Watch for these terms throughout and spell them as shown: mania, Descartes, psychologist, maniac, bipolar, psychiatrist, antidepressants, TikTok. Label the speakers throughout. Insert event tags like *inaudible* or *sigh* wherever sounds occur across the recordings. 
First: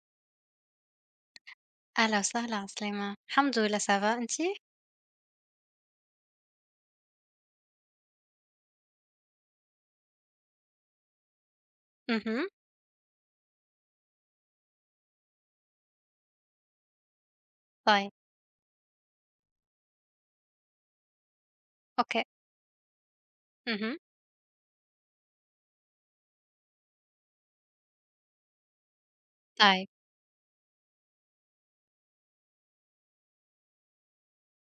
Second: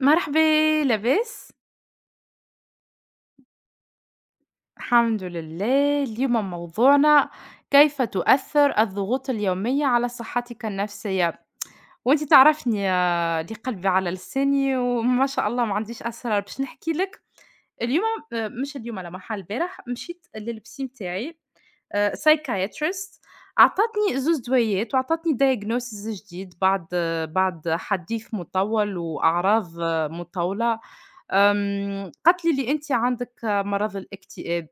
Speaker 1: مرحبا. لاباس؟
Speaker 2: أهلا وسهلا عسلامة، الحمد لله ça va أنتِ؟
Speaker 1: الحمد لله. اليوم موضوعنا كيف تؤثر الضغوط اليومية على صحتك النفسية، وانت
Speaker 2: اهم،
Speaker 1: تعرفني لي قلبي على لساني، وما شاء الله ما عنديش أسرار باش نحكي لك اليوم.
Speaker 2: طيب،
Speaker 1: آه، مش اليوم على محل البارح مشيت للبسي متاعي،
Speaker 2: أوكي،
Speaker 1: psychiatrist.
Speaker 2: اهم،
Speaker 1: أعطتني زوز دويات وأعطتني diagnosis جديد بعد حديث مطول وأعراض
Speaker 2: طيب،
Speaker 1: مطولة. قالت لي اللي أنتِ عندِك مرض الاكتئاب.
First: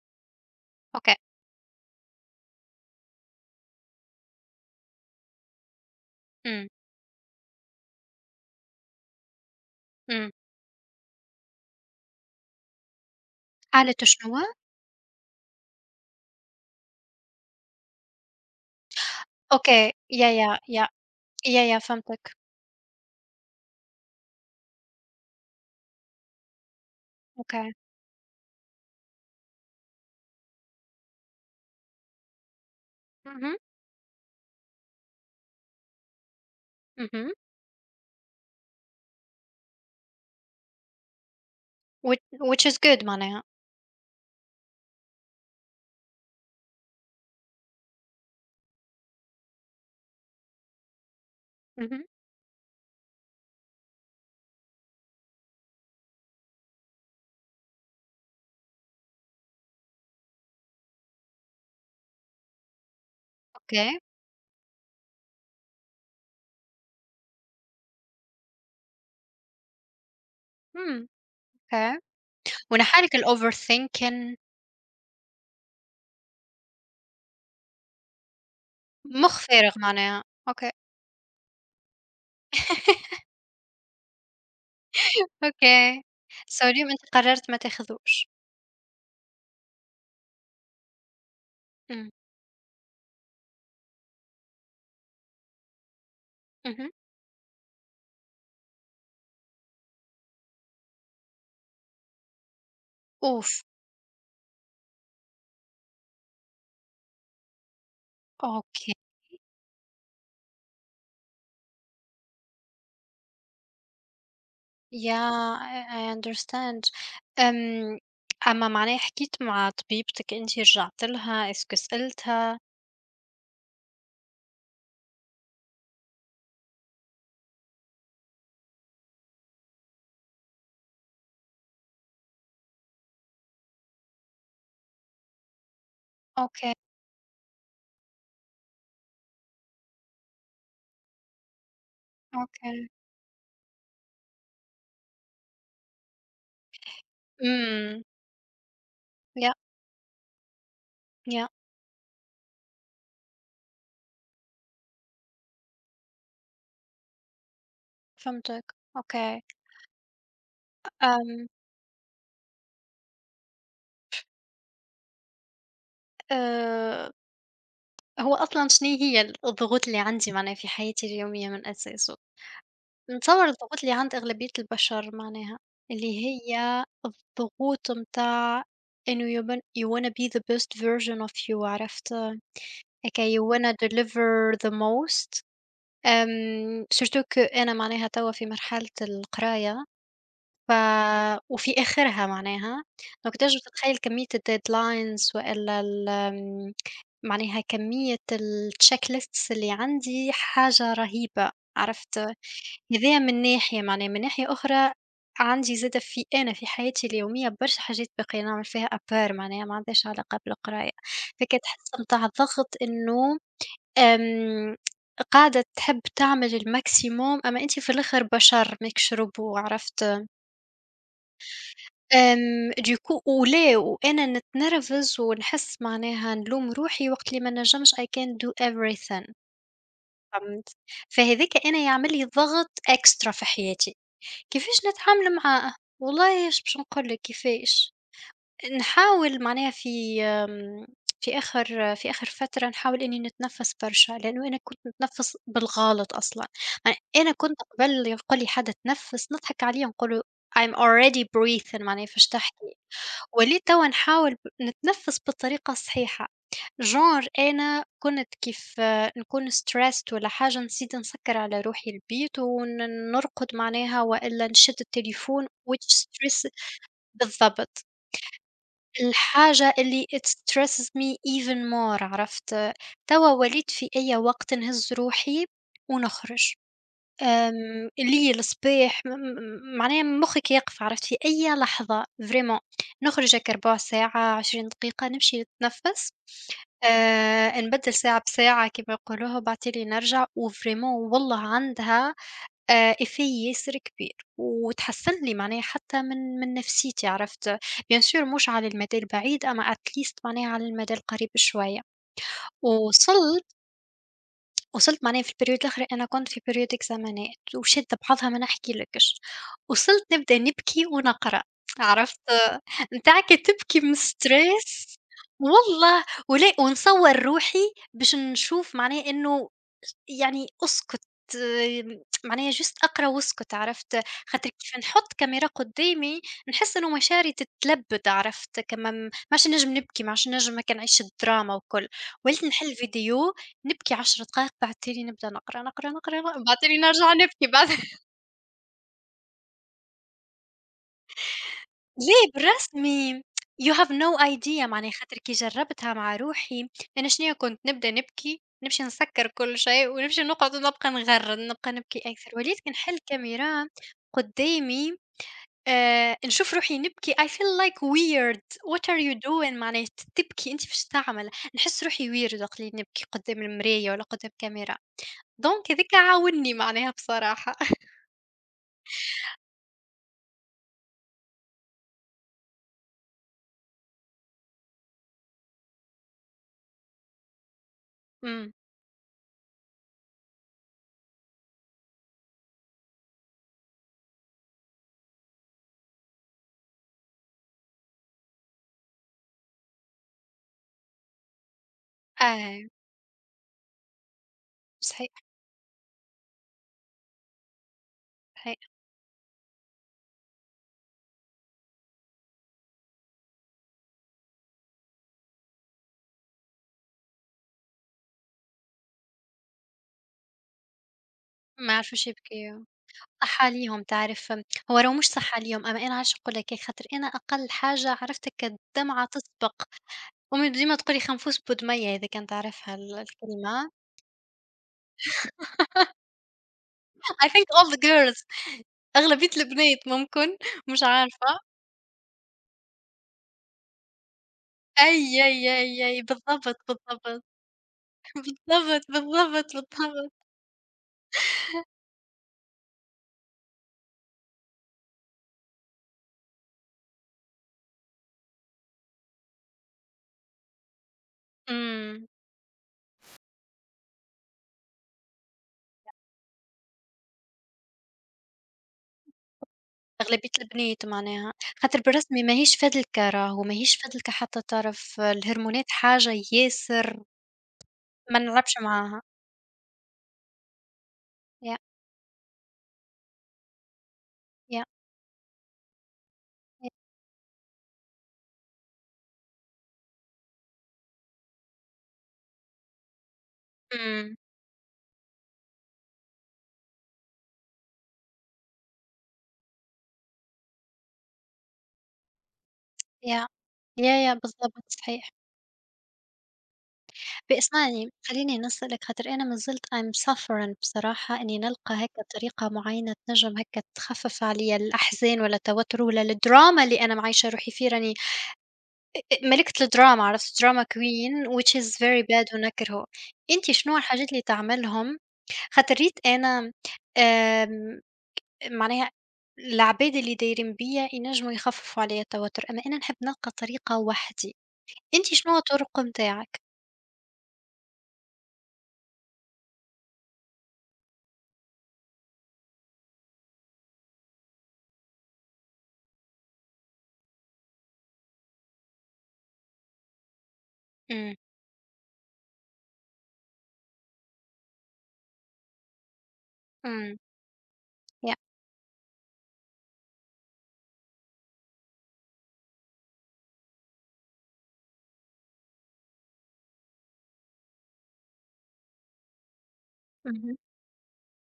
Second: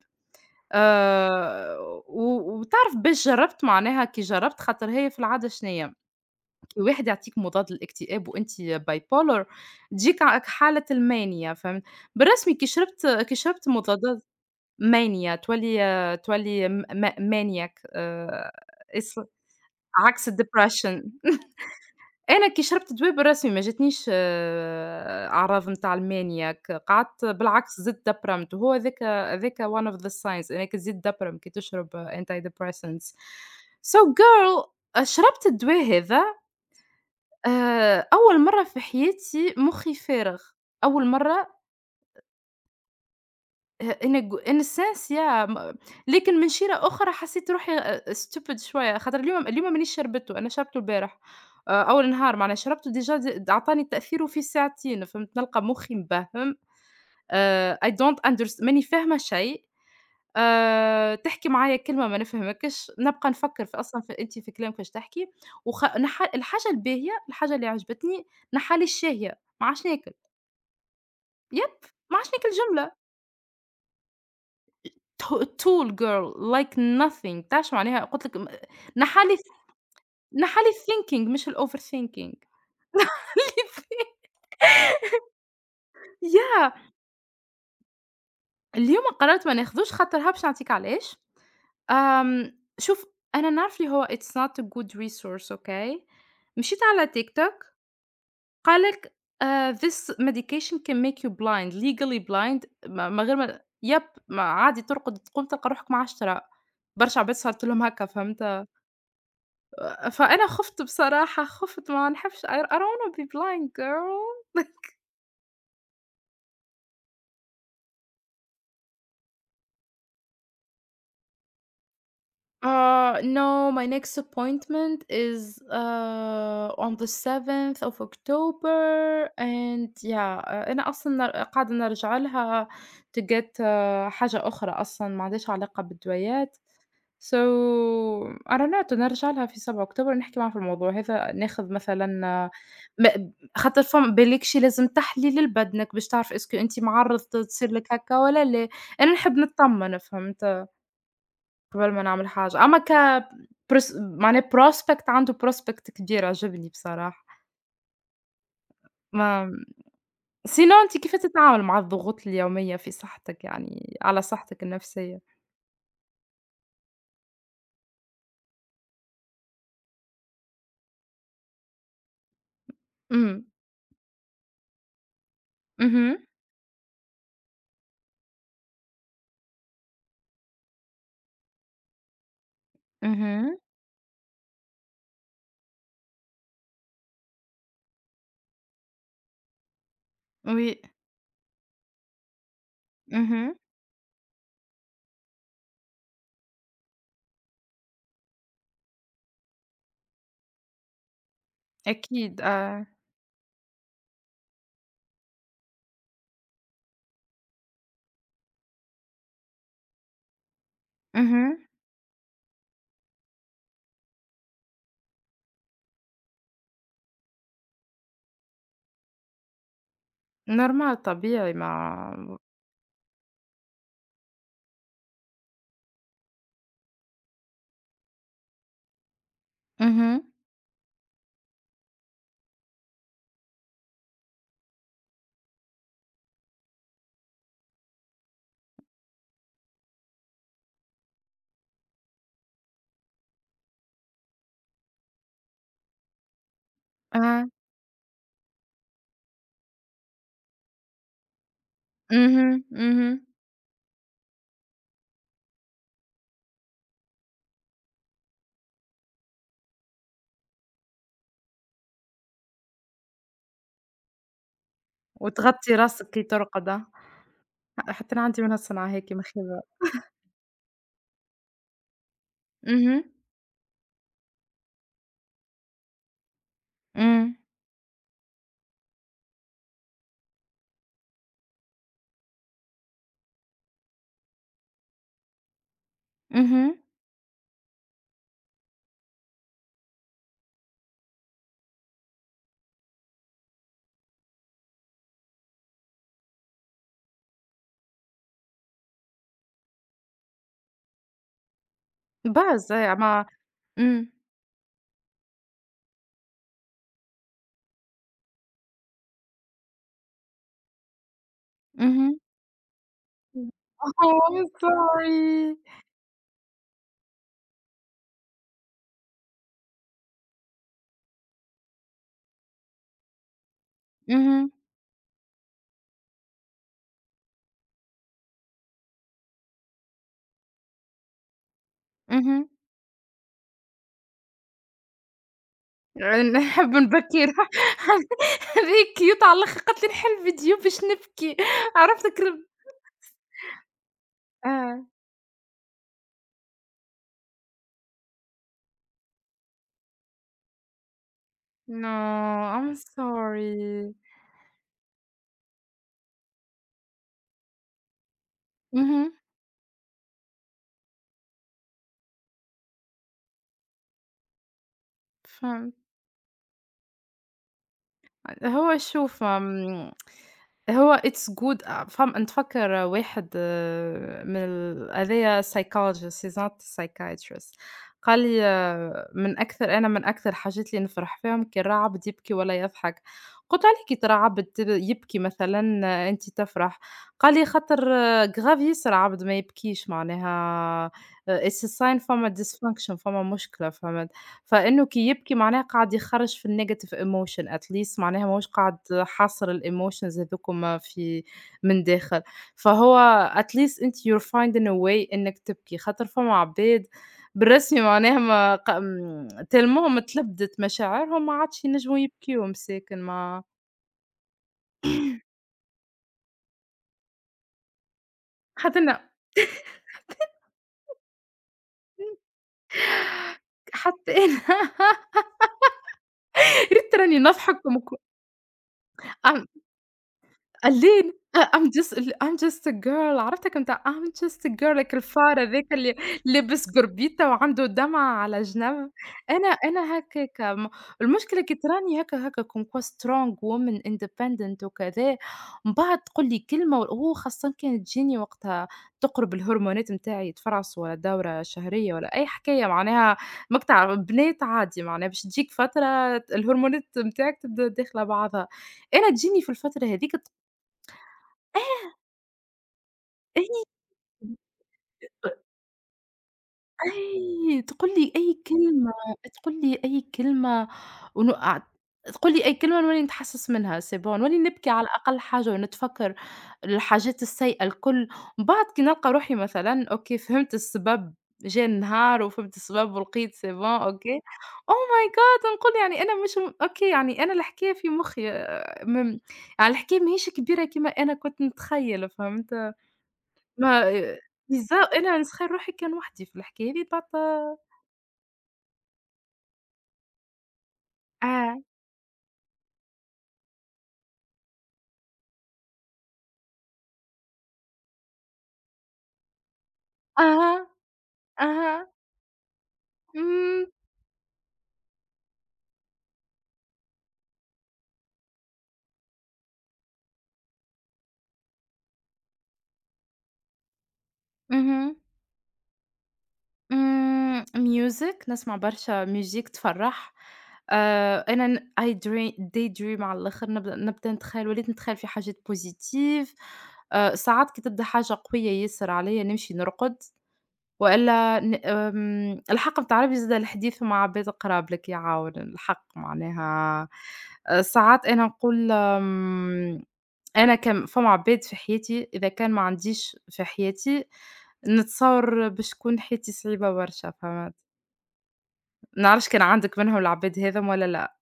Speaker 2: أوكي،
Speaker 1: آآ و وتعرف باش جرّبت معناها كي جرّبت، خاطر هي في العادة شنيا،
Speaker 2: إمم،
Speaker 1: كي واحد يعطيك مضاد للاكتئاب وأنتِ bipolar تجيك
Speaker 2: إمم،
Speaker 1: ع كحالة المانيا، فهمت؟ بالرسمي كي شربت
Speaker 2: حالته
Speaker 1: مضادات
Speaker 2: شنو؟
Speaker 1: mania تولي، تولي م م maniac، اس
Speaker 2: أوكي،
Speaker 1: عكس
Speaker 2: يا يا يا
Speaker 1: الdepression. *laughs*
Speaker 2: يا يا فهمتِك،
Speaker 1: أنا كي شربت دوا بالرسمي ما جاتنيش أعراض نتاع الmaniac، قعدت
Speaker 2: أوكي،
Speaker 1: بالعكس زدت دبرمت، وهو هذاك one of the signs أنك تزيد تدبرم كي تشرب antidepressants.
Speaker 2: اهم،
Speaker 1: So girl, شربت الدوا هذا.
Speaker 2: اهم،
Speaker 1: أول مرة في حياتي مخي فارغ، أول مرة.
Speaker 2: which which is good معناها،
Speaker 1: In a in a sense, yeah. لكن من شيرة أخرى حسيت روحي أ stupid شوية، خاطر اليوم مانيش شربته، أنا شربته البارح.
Speaker 2: اهم،
Speaker 1: أول نهار معناها شربته déjà. عطاني تأثيره في ساعتين، فهمت؟ نلقى مخي مبهم. I don't unders ماني فاهمة شيء. تحكي معايا كلمة ما نفهمكش، نبقى نفكر في
Speaker 2: أوكي،
Speaker 1: أصلًا في أنتِ في كلامِك واش تحكي. وخ نح الحاجة الباهية، الحاجة اللي عجبتني، نحالي الشهية، ما عادش ناكل.
Speaker 2: إمم،
Speaker 1: يب
Speaker 2: أوكي،
Speaker 1: ما عادش ناكل جملة.
Speaker 2: ونحالك الoverthinking
Speaker 1: ت tall girl, like nothing. تعرفي شو معناها؟ قُلت لِك
Speaker 2: مخ
Speaker 1: نحالي
Speaker 2: فارغ معناها،
Speaker 1: نحالي
Speaker 2: أوكي،
Speaker 1: الthinking مش الoverthinking. *laughs* نحالي الthin
Speaker 2: أوكي، so
Speaker 1: ياه!
Speaker 2: اليوم أنتِ قررتِ ما تاخذوش،
Speaker 1: *laughs* اليوم قررت ما ناخدوش، خاطرها باش نعطيك علاش.
Speaker 2: إمم،
Speaker 1: شوف، أنا نعرف اللي هو it's not a good resource, okay? مشيت
Speaker 2: اهم،
Speaker 1: على TikTok، قال لك this medication can make you blind, legally blind. ما من غير ما
Speaker 2: أوف!
Speaker 1: يب ما عادي ترقد تقوم تلقى روحك ما عادش ترى. برشا عباد صارت لهم هكا، فهمت؟
Speaker 2: أوكي.
Speaker 1: فأنا خُفت بصراحة، خُفت. ما نحبش I don't wanna be blind, girl.
Speaker 2: Yeah, I understand. أم أما معناها حكيت مع طبيبتك أنتِ رجعت لها، إسكو سألتها؟
Speaker 1: No, my next appointment is, on the 7th of October, and yeah. أنا أصلًا قاعدة نرجع لها to get, حاجة أخرى أصلًا ما عندهاش علاقة بالدوايات.
Speaker 2: أوكي،
Speaker 1: So I don't know, نرجع لها في 7 أكتوبر نحكي معاها في الموضوع هذا، ناخذ مثلًا.
Speaker 2: أوكي.
Speaker 1: م خاطر فم بالك شي لازم تحليل لبدنك باش تعرف Est ce que أنتِ معرّض تصير لك
Speaker 2: إمم.
Speaker 1: هكا والّا لا. أنا نحب
Speaker 2: yeah
Speaker 1: نتطمن، فهمت،
Speaker 2: yeah
Speaker 1: قبل ما نعمل حاجة. أما ك برس معناه prospect، عنده prospect كبير، عجبني بصراحة.
Speaker 2: فهمتك. أوكي.
Speaker 1: ما Sinon أنتِ كيف
Speaker 2: آمم،
Speaker 1: تتعامل مع الضغوط اليومية في صحتك، يعني على صحتك النفسية؟
Speaker 2: آآ، هو أصلًا شنو هي الضغوط اللي عندي معناها في حياتي اليومية من أساسه؟ نتصور
Speaker 1: إمم.
Speaker 2: الضغوط اللي عند أغلبية البشر معناها،
Speaker 1: اهم.
Speaker 2: اللي هي الضغوط متاع إنه you wanna be the best version of you عرفت؟ أكي
Speaker 1: اهم.
Speaker 2: وأنا deliver the most surtout que أنا معناها توا في مرحلة القراية ف
Speaker 1: Oui.
Speaker 2: وفي آخرها معناها، donc
Speaker 1: اهم.
Speaker 2: تنجم تتخيل كمية الdeadlines وإلا ال آمم معناها كمية الcheck lists اللي عندي حاجة رهيبة، عرفت؟
Speaker 1: أكيد، آه.
Speaker 2: هذايا من ناحية معناها، من ناحية أخرى عندي زادة في حياتي اليومية برشا حاجات باقية نعمل فيها à part معناها ما عندهاش علاقة بالقراية،
Speaker 1: اهم.
Speaker 2: فكتحس متاع الضغط إنه آمم، قاعدة تحب تعمل الماكسيموم، أمّا أنتِ في الآخر بشر ماكش روبو عرفت؟
Speaker 1: Normal، طبيعي. ما
Speaker 2: دوكو ولا وأنا نتنرفز ونحس معناها نلوم روحي وقت اللي ما نجمش I can't do everything
Speaker 1: اهم.
Speaker 2: فهمت؟ فهاذاك أنا يعمل لي ضغط extra في حياتي، كيفاش نتعامل معاه؟ والله إيش باش نقول لك كيفاش. نحاول معناها في آخر فترة نحاول إني نتنفّس برشا، لإنه أنا كنت نتنفّس بالغلط أصلًا، يعني أنا
Speaker 1: آه.
Speaker 2: كنت قبل يقول لي حد تنفّس نضحك عليه ونقول له I'm already breathing معناها فاش
Speaker 1: اهم.
Speaker 2: تحكي،
Speaker 1: اهم.
Speaker 2: وليت توا نحاول نتنفّس بالطريقة الصحيحة، genre أنا كنت كيف نكون stressed والّا حاجة نزيد نسكّر على روحي البيت نرقد معناها وإلا نشد التليفون
Speaker 1: وتغطي
Speaker 2: which
Speaker 1: راسك كي
Speaker 2: stress
Speaker 1: ترقد، آه.
Speaker 2: بالضبط.
Speaker 1: حتى أنا عندي من هالصنعة هيك مخيبة.
Speaker 2: الحاجة اللي it stresses me even more عرفت؟
Speaker 1: اهم.
Speaker 2: توا وليت في أي وقت نهز روحي ونخرج.
Speaker 1: إمم.
Speaker 2: الليل، صباح، م م معناها مخِّك يقف عرفت في أي لحظة vraiment نخرج هاكا ربع ساعة، 20 دقيقة نمشي نتنفّس،
Speaker 1: اهم.
Speaker 2: نبدّل ساعة بساعة كيما يقولوها وبعتلي نرجع وفريمون والله عندها effet ياسر كبير، وتحسّن لي معناها حتى من نفسيتي عرفت، bien sûr مش على المدى البعيد أما at least معناها على المدى القريب شوية،
Speaker 1: إيه. ما
Speaker 2: وصل
Speaker 1: إمم.
Speaker 2: وصلت معناها في البيريود الآخر أنا كنت في بيريود إكزامانات وشادة بعضها ما نحكيلكش، وصلت نبدأ نبكي ونقرا،
Speaker 1: اهم.
Speaker 2: عرفت نتاعك تبكي من
Speaker 1: Oh, I'm
Speaker 2: الstress
Speaker 1: sorry.
Speaker 2: والله ولا ونصور روحي باش نشوف معناها إنه يعني أسكُت آمم، معناها just أقرا واسكُت عرفت، خاطر
Speaker 1: اهم.
Speaker 2: كيف نحُط كاميرا قدّامي نحس إنه مشاعري تتلبّد عرفت، كما م ماعادش نجم نبكي، ما عادش نجم هاكا نعيش الدراما والكل، وليت
Speaker 1: اهم.
Speaker 2: نحل فيديو نبكي 10 دقايق بعد تالي نبدا نقرا، نقرا، نقرا. بعد
Speaker 1: نحب
Speaker 2: تالي نرجع
Speaker 1: نبكي *laughs*
Speaker 2: نبكي بعد
Speaker 1: روحي. هذيك cute على الآخر، قالت لي نحل فيديو باش نبكي. عرفتك
Speaker 2: ليه
Speaker 1: ر
Speaker 2: بالرسمي! you have no idea
Speaker 1: آه.
Speaker 2: معناها خاطر كي جرّبتها مع روحي، أنا شنيا كنت نبدأ نبكي، نمشي نسكّر كل شيء ونمشي نقعد ونبقى نغرّد، نبقى
Speaker 1: No,
Speaker 2: نبكي أكثر، وليت كي
Speaker 1: I'm
Speaker 2: نحل الكاميرا
Speaker 1: sorry.
Speaker 2: قدّامي نشوف روحي نبكي I feel like weird what are
Speaker 1: اهم.
Speaker 2: you doing معناها تبكي أنت فاش تعمل؟ نحس روحي weird وقت اللي نبكي قدّام المرايا والّا قدّام كاميرا، دونك
Speaker 1: فهمت.
Speaker 2: هاذيك عاوني معناها بصراحة. *laughs*
Speaker 1: هو شوف، هو it's good. أ فم نتفكّر واحد من ال هذايا psychologist, he's not psychiatrist. قال لي
Speaker 2: إمم،
Speaker 1: من أكثر، من أكثر الحاجات اللي نفرح فيهم كي الرعبد يبكي ولا يضحك. قُلت له: "علاش كي ترعبد ت يبكي مثلًا أنتِ تفرح؟" قال لي: "خاطر grave ياسر عبد ما يبكيش معناها. It's a sign، فما
Speaker 2: أيوه
Speaker 1: dysfunction، فما مشكلة، فما." فإنه كي
Speaker 2: صحيح،
Speaker 1: يبكي معناها قاعد يخرّج في الnegative emotion. At least معناها ماهوش
Speaker 2: صحيح،
Speaker 1: قاعد حاصر الemotions هاذوكم في من داخل. فهو at least أنتِ you're finding a way إنِّك تبكي، خاطر فما عباد بالرسمي معناها ما ق م تالمهم تلبدت مشاعرهم، ما عادش
Speaker 2: ما
Speaker 1: ينجموا
Speaker 2: يعرفوش
Speaker 1: يبكيو
Speaker 2: يبكيو.
Speaker 1: مساكن. ما
Speaker 2: صحّى ليهم تعرف، هو لو مش صحّى ليهم، أمّا أنا علاش نقول لك هيك، خاطر أنا أقل حاجة عرفتك
Speaker 1: حتى
Speaker 2: الدمعة
Speaker 1: أنا
Speaker 2: تسبق، أمي ديما تقول لي خنفوس بودمية إذا كان تعرفها الكلمة،
Speaker 1: حتى أنا *laughs* يا ريت راني
Speaker 2: I think
Speaker 1: نضحك
Speaker 2: all the girls أغلبية البنات ممكن
Speaker 1: قال
Speaker 2: مش
Speaker 1: لي
Speaker 2: عارفة،
Speaker 1: I'm just a girl. عرفتها، كنت I'm just a girl, like
Speaker 2: أي،
Speaker 1: الفار
Speaker 2: أي،
Speaker 1: هذاك
Speaker 2: أي،
Speaker 1: اللي
Speaker 2: أي، بالضبط،
Speaker 1: لابس
Speaker 2: بالضبط،
Speaker 1: قربيطة وعنده دمعة على
Speaker 2: بالضبط،
Speaker 1: جنب. أنا
Speaker 2: بالضبط،
Speaker 1: أنا
Speaker 2: بالضبط،
Speaker 1: هكاك. المشكلة كي تراني هكا comme quoi strong woman, independent وكذا، من بعد تقول لي كلمة، و خاصةً كانت تجيني وقتها تقرب، الهرمونات نتاعي يتفرعصوا ولا دورة شهرية
Speaker 2: إمم،
Speaker 1: ولا أي حكاية معناها. ماك تعرف بنات عادي معناها باش تجيك فترة الهرمونات نتاعك تبدا داخلة بعضها، أنا تجيني في الفترة هاذيك. ت
Speaker 2: أغلبية البنات معناها، خاطر بالرسمي ماهيش فادلكَ راهو،
Speaker 1: أي
Speaker 2: ماهيش فادلكَ حتى تعرف الهرمونات حاجة ياسر
Speaker 1: أي تقول لي
Speaker 2: ما
Speaker 1: أي
Speaker 2: نلعبش
Speaker 1: كلمة،
Speaker 2: معاها،
Speaker 1: تقول لي أي كلمة، ون
Speaker 2: يا،
Speaker 1: أع تقول لي أي كلمة، نولي نتحسس منها، c'est bon نولي
Speaker 2: يا،
Speaker 1: نبكي على أقل حاجة، ونتفكّر
Speaker 2: يا،
Speaker 1: الحاجات السيئة الكل. من بعد كي نلقى روحي مثلًا أوكي فهمت السبب، جا النهار وفهمت السبب، ولقيت c'est bon،
Speaker 2: إمم.
Speaker 1: أوكي. Oh my god, نقول يعني أنا مش أوكي، يعني أنا الحكاية في مخي م يعني الحكاية ماهيش كبيرة كيما أنا كنت نتخيّل، فهمت؟
Speaker 2: يا
Speaker 1: ما
Speaker 2: يا يا بالضبط صحيح.
Speaker 1: أنا نسخّر روحي كان وحدي في الحكاية هاذي تعطّل.
Speaker 2: اسمعني خلّيني نسألك خاطر أنا ما زلت I'm suffering بصراحة إني
Speaker 1: آه.
Speaker 2: نلقى هيك طريقة معينة تنجم هيك تخفف عليَّ الأحزان ولا التوتر ولا الدراما اللي أنا معيشة روحي فيه راني ملكة الدراما عرفت drama
Speaker 1: أها.
Speaker 2: queen which is
Speaker 1: أها.
Speaker 2: very bad ونكرهه. أنتِ
Speaker 1: إمم.
Speaker 2: شنو الحاجات اللي تعملهم خاطر ريت أنا آمم، معناها العباد اللي دايرين بيّا ينجموا يخففوا عليَّ التوتر، أما أنا نحب نلقى طريقة وحدي،
Speaker 1: اهم.
Speaker 2: أنتِ شنو الطرق متاعك؟
Speaker 1: إمم. Music، نسمع برشا music تفرّح. أنا I drea daydream على الآخر، نبدا نتخيّل، وليت نتخيّل في حاجات positive. ساعات كي تبدا حاجة قوية ياسر عليّا نمشي نرقد.
Speaker 2: إمم،
Speaker 1: وإلا ن الحق متاع ربي، زاد الحديث مع عباد قراب لك يعاون، الحق معناها.
Speaker 2: إمم،
Speaker 1: ساعات
Speaker 2: يع
Speaker 1: أنا نقول، أنا كم فما عباد في حياتي، إذا كان ما عنديش في حياتي نتصور باش تكون حياتي صعيبة برشا فهمت. ما نعرفش كان عندك منهم
Speaker 2: اهم،
Speaker 1: العباد هاذم والّا لأ؟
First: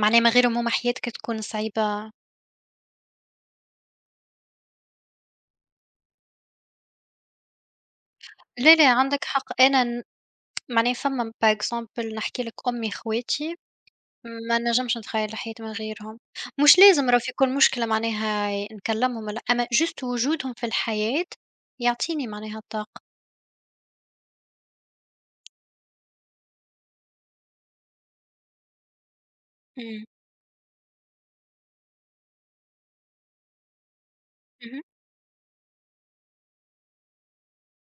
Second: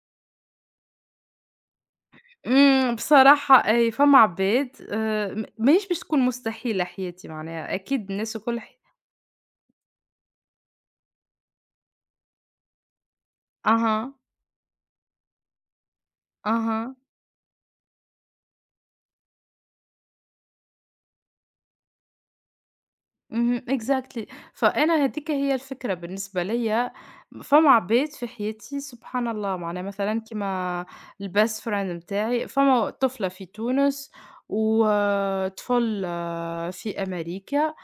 Speaker 2: معناه من غيرهم هُم حياتك تكون صعيبة
Speaker 1: إمم، بصراحة أي، فما عباد م ماهيش باش تكون مستحيلة حياتي معناها، أكيد الناس الكل
Speaker 2: لا، لا عندك حق، أنا ن معناه فما par exemple نحكي لك أمي خواتي
Speaker 1: أها.
Speaker 2: ما نجمش نتخيّل حياتي من غيرهم، مش
Speaker 1: أها.
Speaker 2: لازم راه في كل مشكلة معناها نكلمهم والّا أما juste وجودهم في الحياة يعطيني معناها الطاقة.
Speaker 1: اهم, exactly. فأنا هاذيك هي الفكرة بالنسبة ليّا، فما عباد في حياتي سبحان الله معناها،
Speaker 2: إمم،
Speaker 1: مثلًا كيما الbest friend متاعي، فما طفلة في تونس
Speaker 2: اهم،
Speaker 1: وطفل في أمريكا.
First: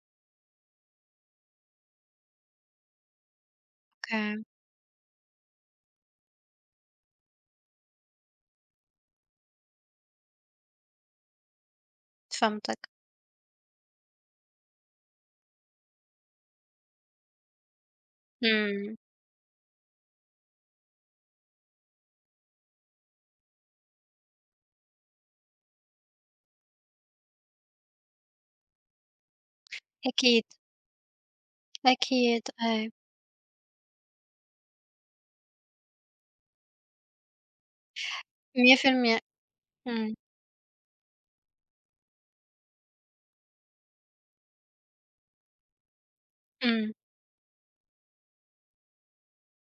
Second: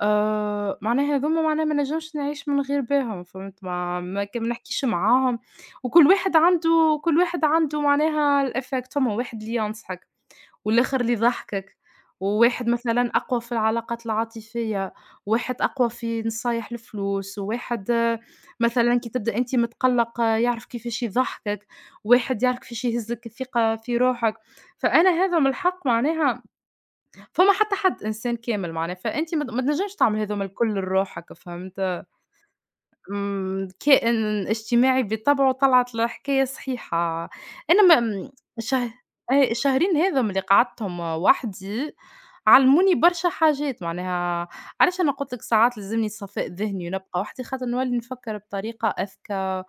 Speaker 1: معناها هاذوما معناها ما نجمش نعيش من غير بيهم فهمت،
Speaker 2: أوكي،
Speaker 1: ما نحكيش معاهم. وكل واحد عنده كل واحد عنده معناها الeffect. فما واحد اللي ينصحك، والآخر اللي يضحّكك، وواحد
Speaker 2: فهمتك،
Speaker 1: مثلًا أقوى في العلاقات العاطفية، وواحد أقوى في نصايح الفلوس، وواحد
Speaker 2: إمم،
Speaker 1: مثلًا كي تبدأ أنت متقلّق يعرف كيفاش يضحّكك، واحد يعرف كيفاش يهزّك الثقة في روحك. فأنا هذا من الحق معناها، فما حتى حد إنسان كامل معناها، فأنت ما تنجمش تعمل
Speaker 2: أكيد،
Speaker 1: هذوما الكل لروحك، فهمت؟
Speaker 2: أكيد، أي
Speaker 1: إمم، كائن اجتماعي بطبعه، طلعت الحكاية صحيحة. أنا ما م شه
Speaker 2: 100%
Speaker 1: إيه الشهرين
Speaker 2: إمم،
Speaker 1: هاذم اللي قعدتهم وحدي علموني برشا حاجات معناها. علاش أنا قُلت لك ساعات لازمني صفاء ذهني
Speaker 2: إمم،
Speaker 1: ونبقى وحدي، خاطر نولي نفكّر بطريقة أذكى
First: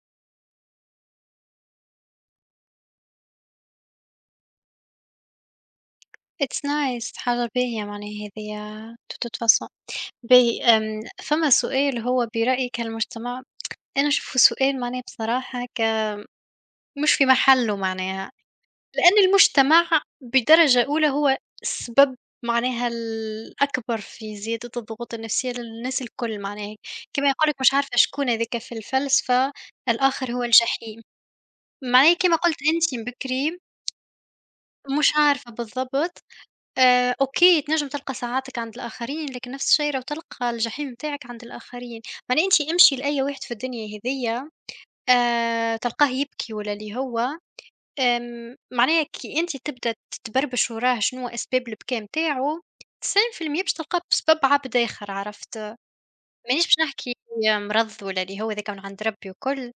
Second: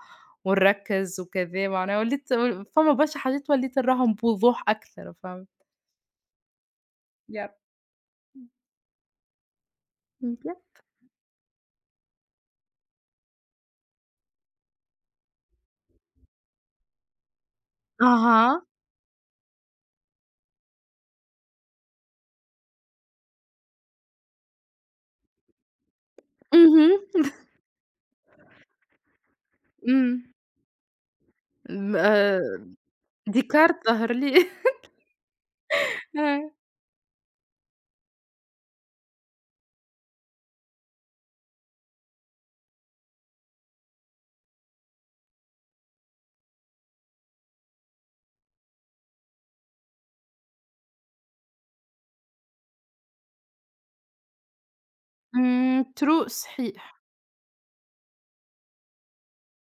Speaker 1: ونركّز وكذا. معناها وليت فما برشا حاجات وليت نراهم بوضوح أكثر، فهمت؟
Speaker 2: it's nice حاجة
Speaker 1: يب.
Speaker 2: باهية معناها هذيّا de toute façon.
Speaker 1: إمم، يب.
Speaker 2: باهي فما سؤال هو برأيك المجتمع أنا أشوفه سؤال معناه بصراحة مش في محله معناها
Speaker 1: أها.
Speaker 2: لأن المجتمع بدرجة أولى هو سبب معناها الأكبر في زيادة الضغوط النفسية للناس الكل معناها
Speaker 1: اهم.
Speaker 2: كما يقولك مش عارفة شكون هذاك في الفلسفة
Speaker 1: إمم.
Speaker 2: الآخر هو الجحيم
Speaker 1: م
Speaker 2: معناها كما قلت أنت بكري
Speaker 1: ديكارت ظهر لي.
Speaker 2: مش عارفة بالضبط
Speaker 1: *laughs*
Speaker 2: أوكي، تنجم تلقى ساعاتك عند الآخرين، لكن نفس الشيء لو تلقى الجحيم متاعك عند الآخرين، معناه أنتِ امشي لأي واحد في الدنيا هذيّا تلقاه يبكي ولا اللي هو، معناها كي أنتِ تبدأ تبربش وراه شنوا أسباب البكا متاعه، 90% باش تلقاه بسبب عبد آخر عرفت،
Speaker 1: إمم, true،
Speaker 2: مانيش باش
Speaker 1: صحيح.
Speaker 2: نحكي مرض ولا اللي هو ذاك من عند ربي وكل،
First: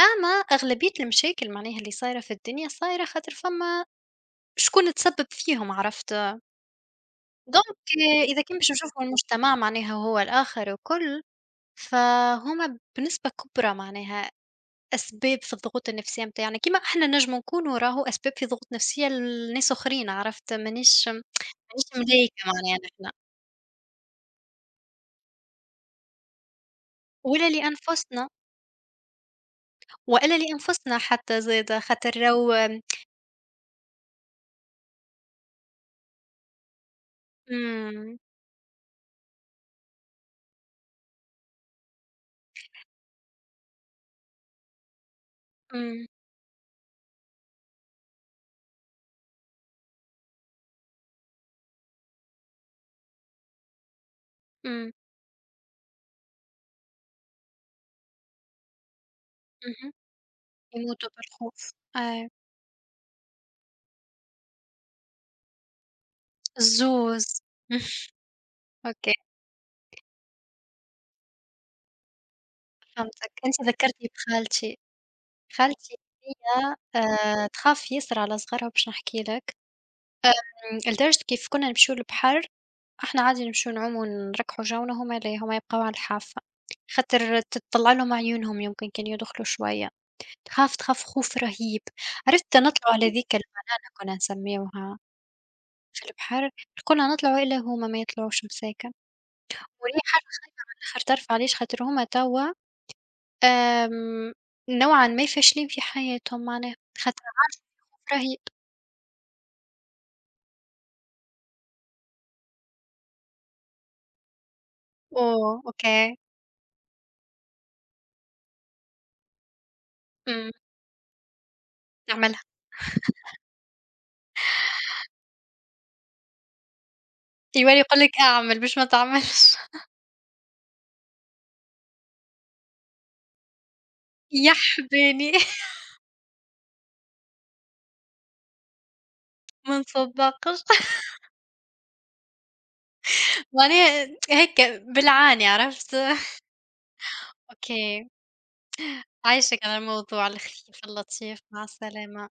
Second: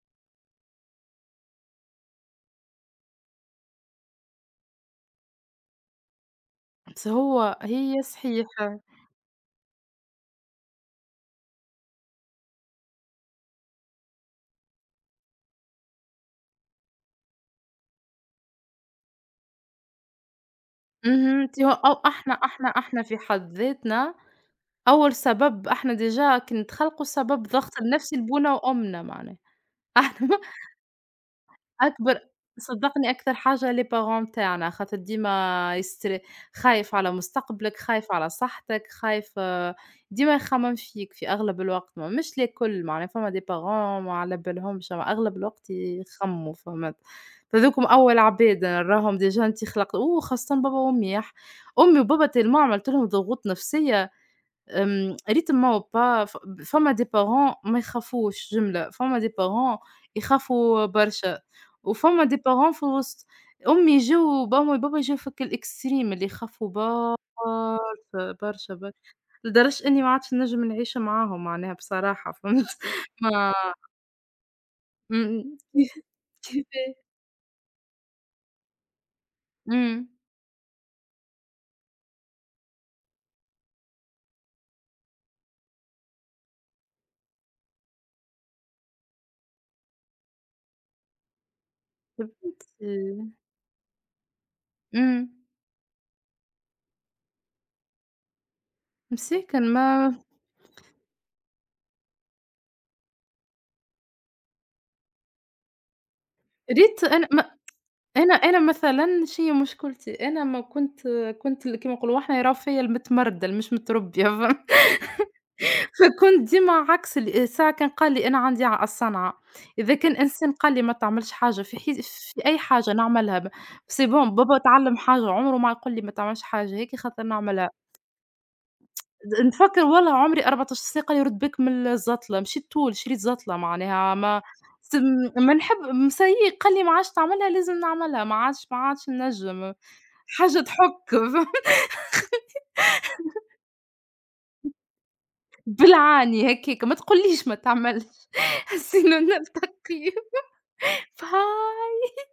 Speaker 2: أما أغلبية المشاكل معناها اللي صايرة في الدنيا، صايرة خاطر فما شكون تسبب فيهم عرفت.
Speaker 1: بس هو
Speaker 2: دونك
Speaker 1: هي
Speaker 2: إذا كان باش
Speaker 1: صحيحة.
Speaker 2: نشوفوا المجتمع معناها هو الآخر وكل، فهما بنسبة كبرى معناها أسباب في الضغوط النفسية متاعنا، كيما إحنا نجمو نكونوا راهو أسباب في ضغوط نفسية لناس آخرين عرفت، مانيش
Speaker 1: اهم. أنتِ هو أو إحنا
Speaker 2: ملايكة
Speaker 1: إحنا
Speaker 2: معناها
Speaker 1: إحنا
Speaker 2: نحنا،
Speaker 1: في حد ذاتنا أول سبب، إحنا ديجا كي نتخلقوا سبب
Speaker 2: ولا
Speaker 1: ضغط النفسي
Speaker 2: لأنفسنا
Speaker 1: لبونا وأمنا معناه. *laughs* احنا
Speaker 2: وإلا لأنفسنا حتى زادة، خاطر
Speaker 1: أكبر.
Speaker 2: راهو
Speaker 1: صدّقني أكتر حاجة les parents نتاعنا، خاطر ديما يستر، خايف على مستقبلك، خايف
Speaker 2: إمم،
Speaker 1: على صحتك، خايف ديما يخمم فيك في أغلب الوقت. ما مش الكل معناها، فما des parents ما على بالهمش، أما أغلب الوقت
Speaker 2: إمم،
Speaker 1: يخمموا، فهمت؟ فهاذوكم أول عباد نراهم ديجا أنت خلقت. أوه! خاصةً بابا وأمي، أمي وبابا tellement عملت لهم ضغوط نفسية.
Speaker 2: إمم،
Speaker 1: آمم ريتم ما هو با ف فما des parents ما يخافوش جملة، فما des parents
Speaker 2: اهم،
Speaker 1: يخافوا
Speaker 2: يموتوا
Speaker 1: برشا،
Speaker 2: بالخوف،
Speaker 1: وفما
Speaker 2: أيوه،
Speaker 1: des parents في الوسط. أمي جِو، وبامي وبابا جِو في الextreme اللي يخافوا برشا،
Speaker 2: الزوز *laughs*
Speaker 1: برشا، برشا.
Speaker 2: أوكي
Speaker 1: لدرجة إني ما عادش نجم نعيش معاهم معناها، بصراحة فهمت؟ *laughs*
Speaker 2: فهمتك،
Speaker 1: ما
Speaker 2: أنت ذكّرتني بخالتي.
Speaker 1: إمم.
Speaker 2: خالتي هي
Speaker 1: كيفاه؟
Speaker 2: تخاف ياسر على صغارها باش نحكي لك،
Speaker 1: إمم.
Speaker 2: لدرجة كيف كنا نمشيو للبحر، إحنا عادي نمشيو نعوموا نركحوا جَونا هُم لا، هُم يبقاو على الحافة، خاطر تطلع لهم عيونهم يمكن كان يدخلوا شوية، تخاف تخاف خوف رهيب،
Speaker 1: يا
Speaker 2: عرفت نطلعوا على
Speaker 1: بنتي.
Speaker 2: ذيك البنانة كنا نسميوها
Speaker 1: إمم.
Speaker 2: في البحر، كنا نطلعوا إلا هُم ما يطلعوش مساكن،
Speaker 1: مساكن.
Speaker 2: وهي
Speaker 1: ما
Speaker 2: حاجة في الآخر طرف علاش خاطر هُم توا آمم، نوعًا ما فاشلين في حياتهم معناها،
Speaker 1: ريت
Speaker 2: خاطر
Speaker 1: أنا ما
Speaker 2: عارفة خوف
Speaker 1: أنا
Speaker 2: رهيب.
Speaker 1: أنا مثلًا شنو هي مشكلتي. أنا ما كنت كنت كيما نقولوا احنا يراو فيا المتمردة اللي مش متربية *laughs* فهمت.
Speaker 2: أوه! أوكي،
Speaker 1: فكنت ديما عكس ساعة كان قال لي، أنا عندي ع الصنعة، إذا كان
Speaker 2: إمم،
Speaker 1: إنسان قال لي ما تعملش حاجة في حي
Speaker 2: اعملها.
Speaker 1: في أي حاجة نعملها. سي بون بابا اتعلم حاجة عمره ما يقول لي ما تعملش حاجة هيك خاطر نعملها.
Speaker 2: الوالي يقول لِك أعمل مش ما تعملش.
Speaker 1: نفكّر
Speaker 2: *laughs*
Speaker 1: والله عمري 14 ساقة يرد بيك من الزَّطلة، مشيت طول شريت زَّطلة معناها. ما
Speaker 2: يا
Speaker 1: س
Speaker 2: حبيبي
Speaker 1: ما نحب مسيّي قال لي: "ما عادش تعملها، لازم نعملها، ما عادش ننجم."
Speaker 2: ما نصدّقش
Speaker 1: حاجة تحُك.
Speaker 2: يعني *laughs* هيك بالعاني
Speaker 1: *laughs*
Speaker 2: عرفت؟
Speaker 1: بالعاني هكاك، ما تقولّيش ما
Speaker 2: أوكي،
Speaker 1: تعملش، *laughs* sinon
Speaker 2: عايشِك على
Speaker 1: نلتقي.
Speaker 2: الموضوع الخفيف اللطيف، مع
Speaker 1: ف
Speaker 2: السلامة.